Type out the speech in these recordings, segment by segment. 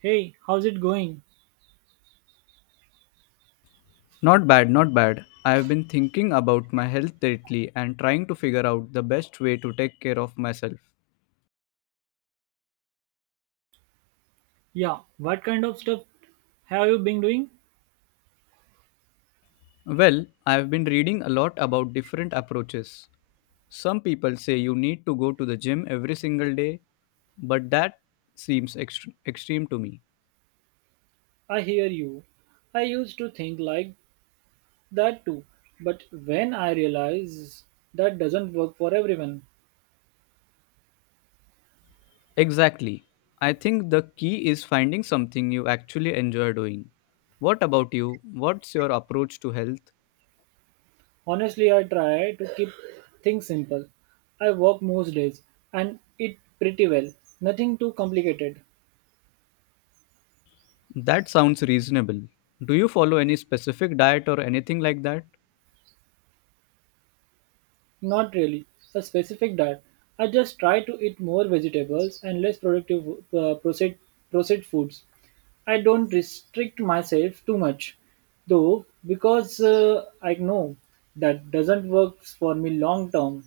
Hey, how's it going? Not bad, not bad. I have been thinking about my health lately and trying to figure out the best way to take care of myself. Yeah, what kind of stuff have you been doing? Well, I have been reading a lot about different approaches. Some people say you need to go to the gym every single day, but that seems extreme to me. I hear you. I used to think like that too, but when I realize that doesn't work for everyone, Exactly. I think the key is finding something you actually enjoy doing. What about you? What's your approach to health? honestly, I try to keep things simple. I work most days and eat pretty well, nothing too complicated. That sounds reasonable. Do you follow any specific diet or anything like that? Not really a specific diet. I just try to eat more vegetables and less productive processed, processed foods. I don't restrict myself too much, though, because I know that doesn't work for me long term.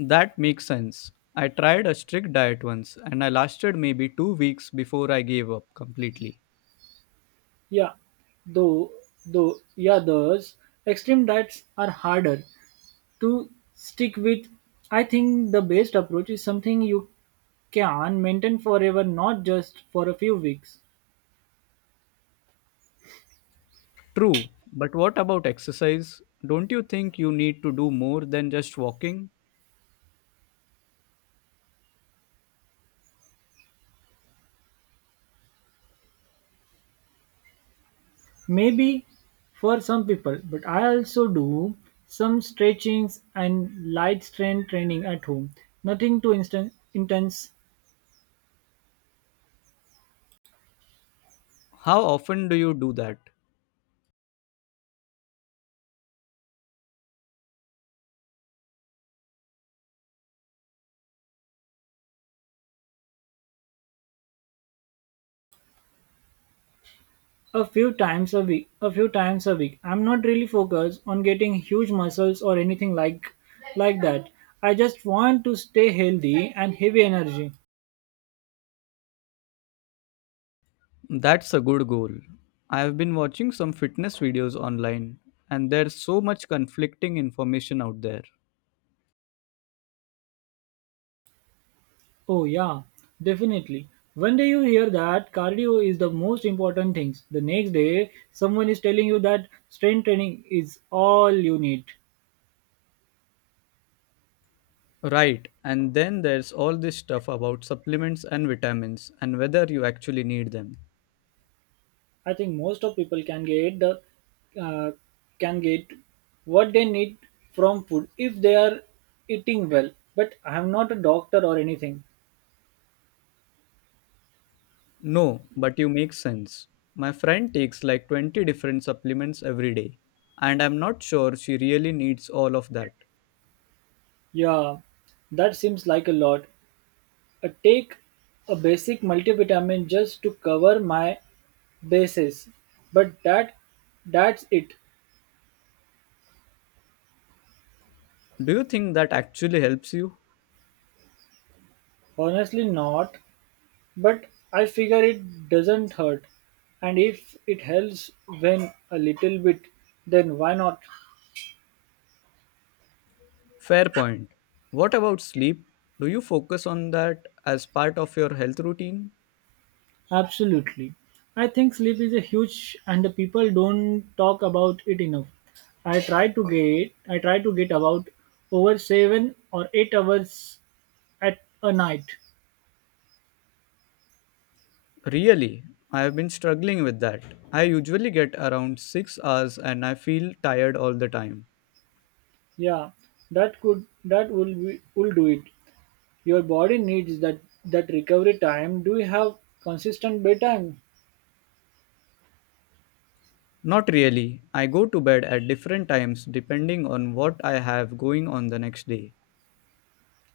That makes sense. I tried a strict diet once and I lasted maybe 2 weeks before I gave up completely. Yeah, though, yeah, those extreme diets are harder to stick with. I think the best approach is something you can maintain forever, not just for a few weeks. True, but what about exercise? Don't you think you need to do more than just walking? Maybe for some people, but I also do some stretchings and light strength training at home. Nothing too intense. How often do you do that? A few times a week. I'm not really focused on getting huge muscles or anything like that. I just want to stay healthy and heavy energy. That's a good goal. I have been watching some fitness videos online, and there's so much conflicting information out there. Oh yeah, definitely. One day you hear that cardio is the most important things. The next day someone is telling you that strength training is all you need. Right, and then there's all this stuff about supplements and vitamins and whether you actually need them. I think most of people can get the uh, can get what they need from food if they are eating well. But I am not a doctor or anything. No, but you make sense. My friend takes like 20 different supplements every day, and I'm not sure she really needs all of that. Yeah, that seems like a lot. I take a basic multivitamin just to cover my bases, but that's it. Do you think that actually helps you? Honestly, not. But I figure it doesn't hurt, and if it helps when a little bit, then why not? Fair point. What about sleep? Do you focus on that as part of your health routine? Absolutely. I think sleep is a huge and the people don't talk about it enough. I try to get about over 7 or 8 hours at a night. Really, I have been struggling with that. I usually get around 6 hours and I feel tired all the time. Yeah, that will will do it. Your body needs that recovery time. Do you have consistent bedtime? Not really. I go to bed at different times depending on what I have going on the next day.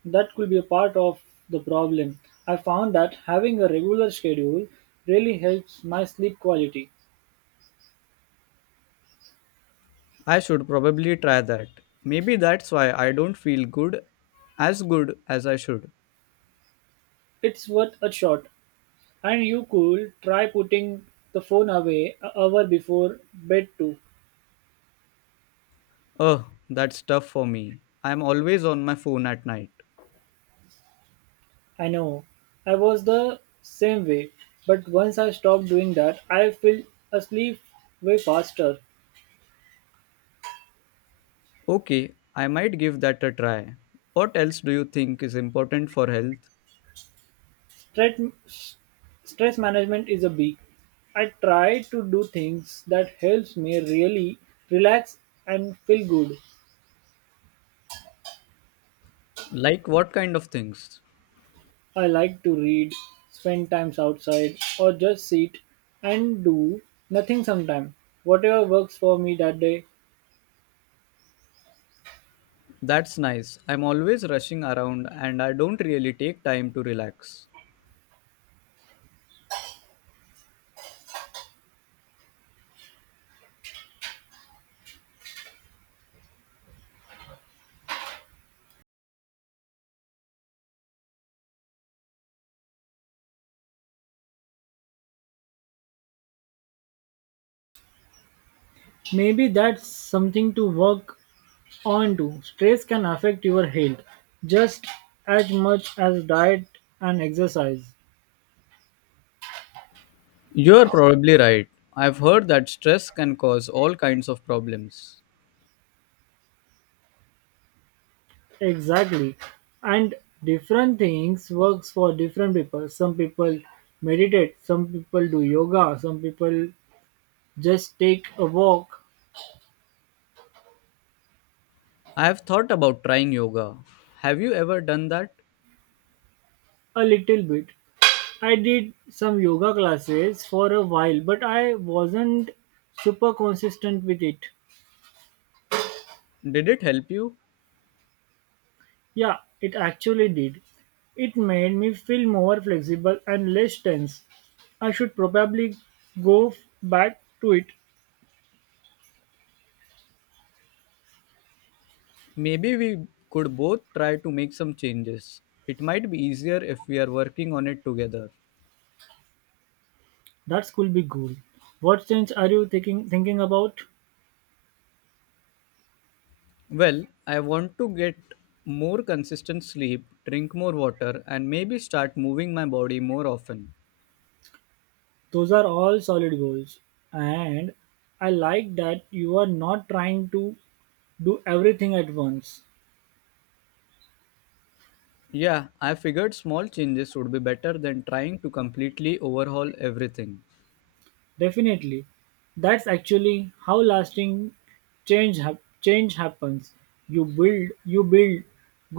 That could be a part of the problem. I found that having a regular schedule really helps my sleep quality. I should probably try that. Maybe that's why I don't feel good as I should. It's worth a shot. And you could try putting the phone away an hour before bed too. Oh, that's tough for me. I'm always on my phone at night. I know. I was the same way. But once I stopped doing that, I fell asleep way faster. Okay, I might give that a try. What else do you think is important for health? Stress, stress management is a big. I try to do things that helps me really relax and feel good. Like what kind of things? I like to read, spend times outside, or just sit and do nothing sometime. Whatever works for me that day. That's nice. I'm always rushing around and I don't really take time to relax. Maybe that's something to work on too. Stress can affect your health just as much as diet and exercise. You're probably right. I've heard that stress can cause all kinds of problems. Exactly. And different things works for different people. Some people meditate, some people do yoga, some people just take a walk I have thought about trying yoga. Have you ever done that? a little bit. I did some yoga classes for a while, but I wasn't super consistent with it. Did it help you? Yeah, it actually did. It made me feel more flexible and less tense. I should probably back to it. Maybe we could both try to make some changes. It might be easier if we are working on it together. That could be cool. What change are you thinking about? Well, I want to get more consistent sleep, drink more water, and maybe start moving my body more often. Those are all solid goals. And I like that you are not trying to do everything at once. Yeah, I figured small changes would be better than trying to completely overhaul everything. Definitely. That's actually how lasting change happens. You build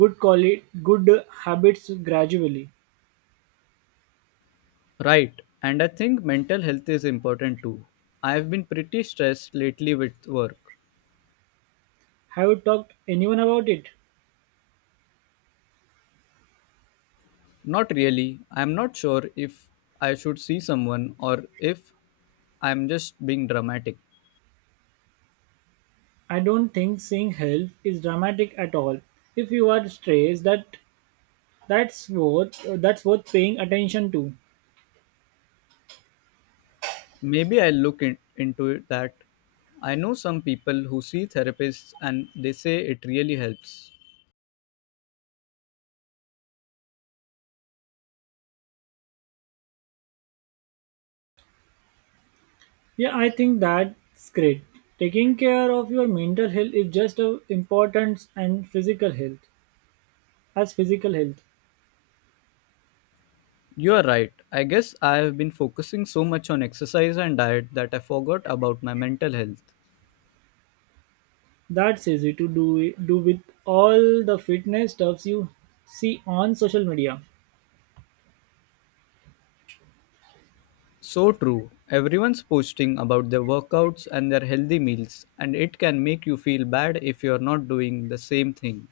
good habits gradually. Right, and I think mental health is important too. I have been pretty stressed lately with work. Have you talked anyone about it? Not really. I'm not sure if I should see someone or if I'm just being dramatic. I don't think seeing health is dramatic at all. If you are stressed, that's worth paying attention to. Maybe I'll into it that. I know some people who see therapists and they say it really helps. Yeah, I think that's great. Taking care of your mental health is just as important and physical health as physical health. You are right. I guess I have been focusing so much on exercise and diet that I forgot about my mental health. That's easy to do with all the fitness stuffs you see on social media. So true. Everyone's posting about their workouts and their healthy meals, and it can make you feel bad if you're not doing the same thing.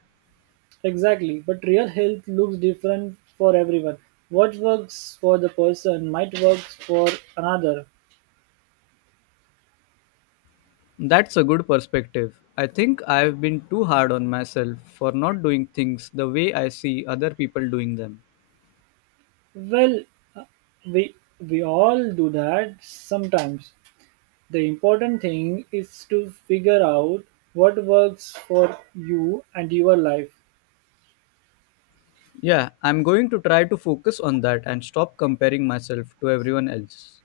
Exactly, but real health looks different for everyone. What works for the person might work for another. That's a good perspective. I think I've been too hard on myself for not doing things the way I see other people doing them. Well, uh, we we all do that sometimes. The important thing is to figure out what works for you and your life. Yeah, I'm going to try to focus on that and stop comparing myself to everyone else.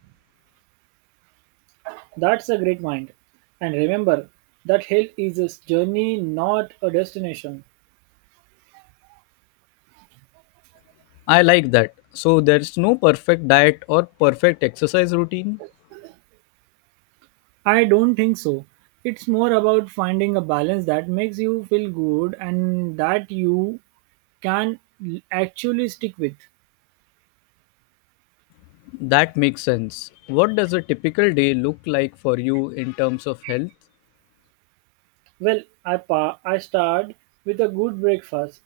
That's a great mind. And remember that health is a journey, not a destination. I like that. So there's no perfect diet or perfect exercise routine? I don't think so. It's more about finding a balance that makes you feel good and that you can actually stick with. That makes sense. What does a typical day look like for you in terms of health? Well, I start with a good breakfast,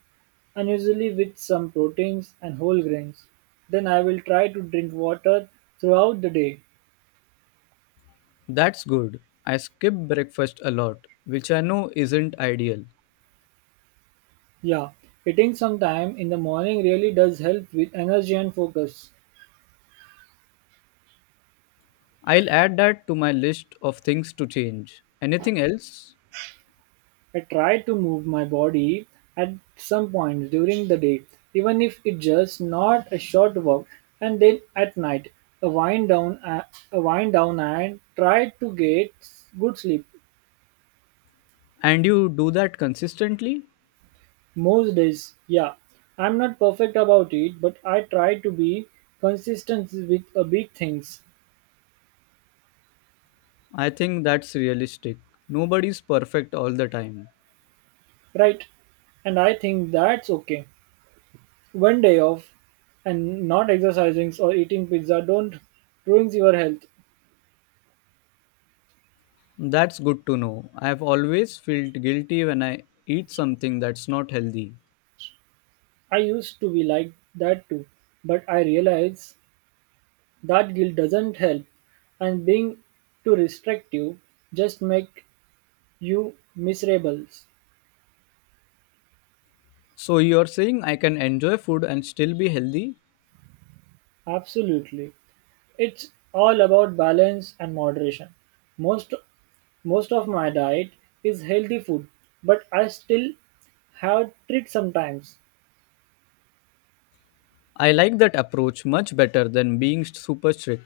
and usually with some proteins and whole grains. Then I will try to drink water throughout the day. That's good. I skip breakfast a lot, which I know isn't ideal. Yeah, eating sometime in the morning really does help with energy and focus. I'll add that to my list of things to change. Anything else? I try to move my body at some point during the day, even if it's just not a short walk, and then at night, a wind down, a a wind down, and try to get good sleep. And you do that consistently? Most days, yeah, I'm not perfect about it, but I try to be consistent with big things, I think that's realistic. Nobody's perfect all the time. right? And I think that's okay. One day off and not exercising or eating pizza don't ruins your health. That's good to know. I've always felt guilty when I eat something that's not healthy. I used to be like that too, but I realize that guilt doesn't help, and being too restrictive just make you miserable. So you're saying I can enjoy food and still be healthy? Absolutely, it's all about balance and moderation. Most most of my diet is healthy food, but I still have treat sometimes. I like that approach much better than being super strict.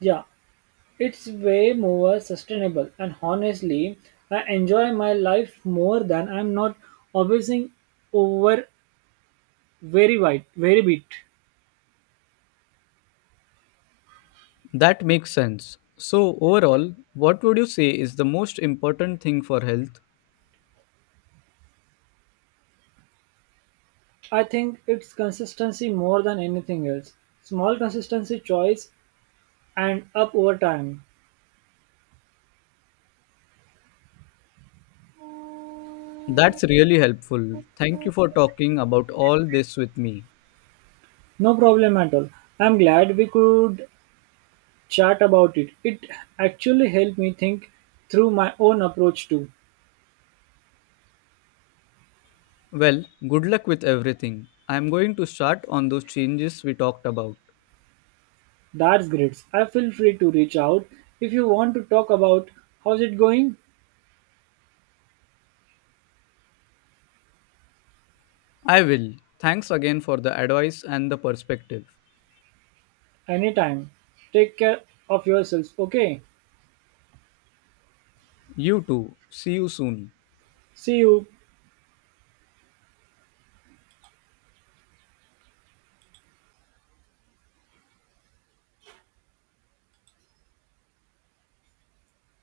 Yeah, it's way more sustainable, and honestly, I enjoy my life more than I'm not obsessing over very wide, very bit. That makes sense. So overall, what would you say is the most important thing for health? I think it's consistency more than anything else. Small consistency choice and up over time. That's really helpful. Thank you for talking about all this with me. No problem at all. I'm glad we could chat about it. It actually helped me think through my own approach too. Well, good luck with everything. I'm going to start on those changes we talked about. That's great. I feel free to reach out if you want to talk about how's it going. I will. Thanks again for the advice and the perspective. Anytime. Take care of yourselves, okay? You too. See you soon. See you.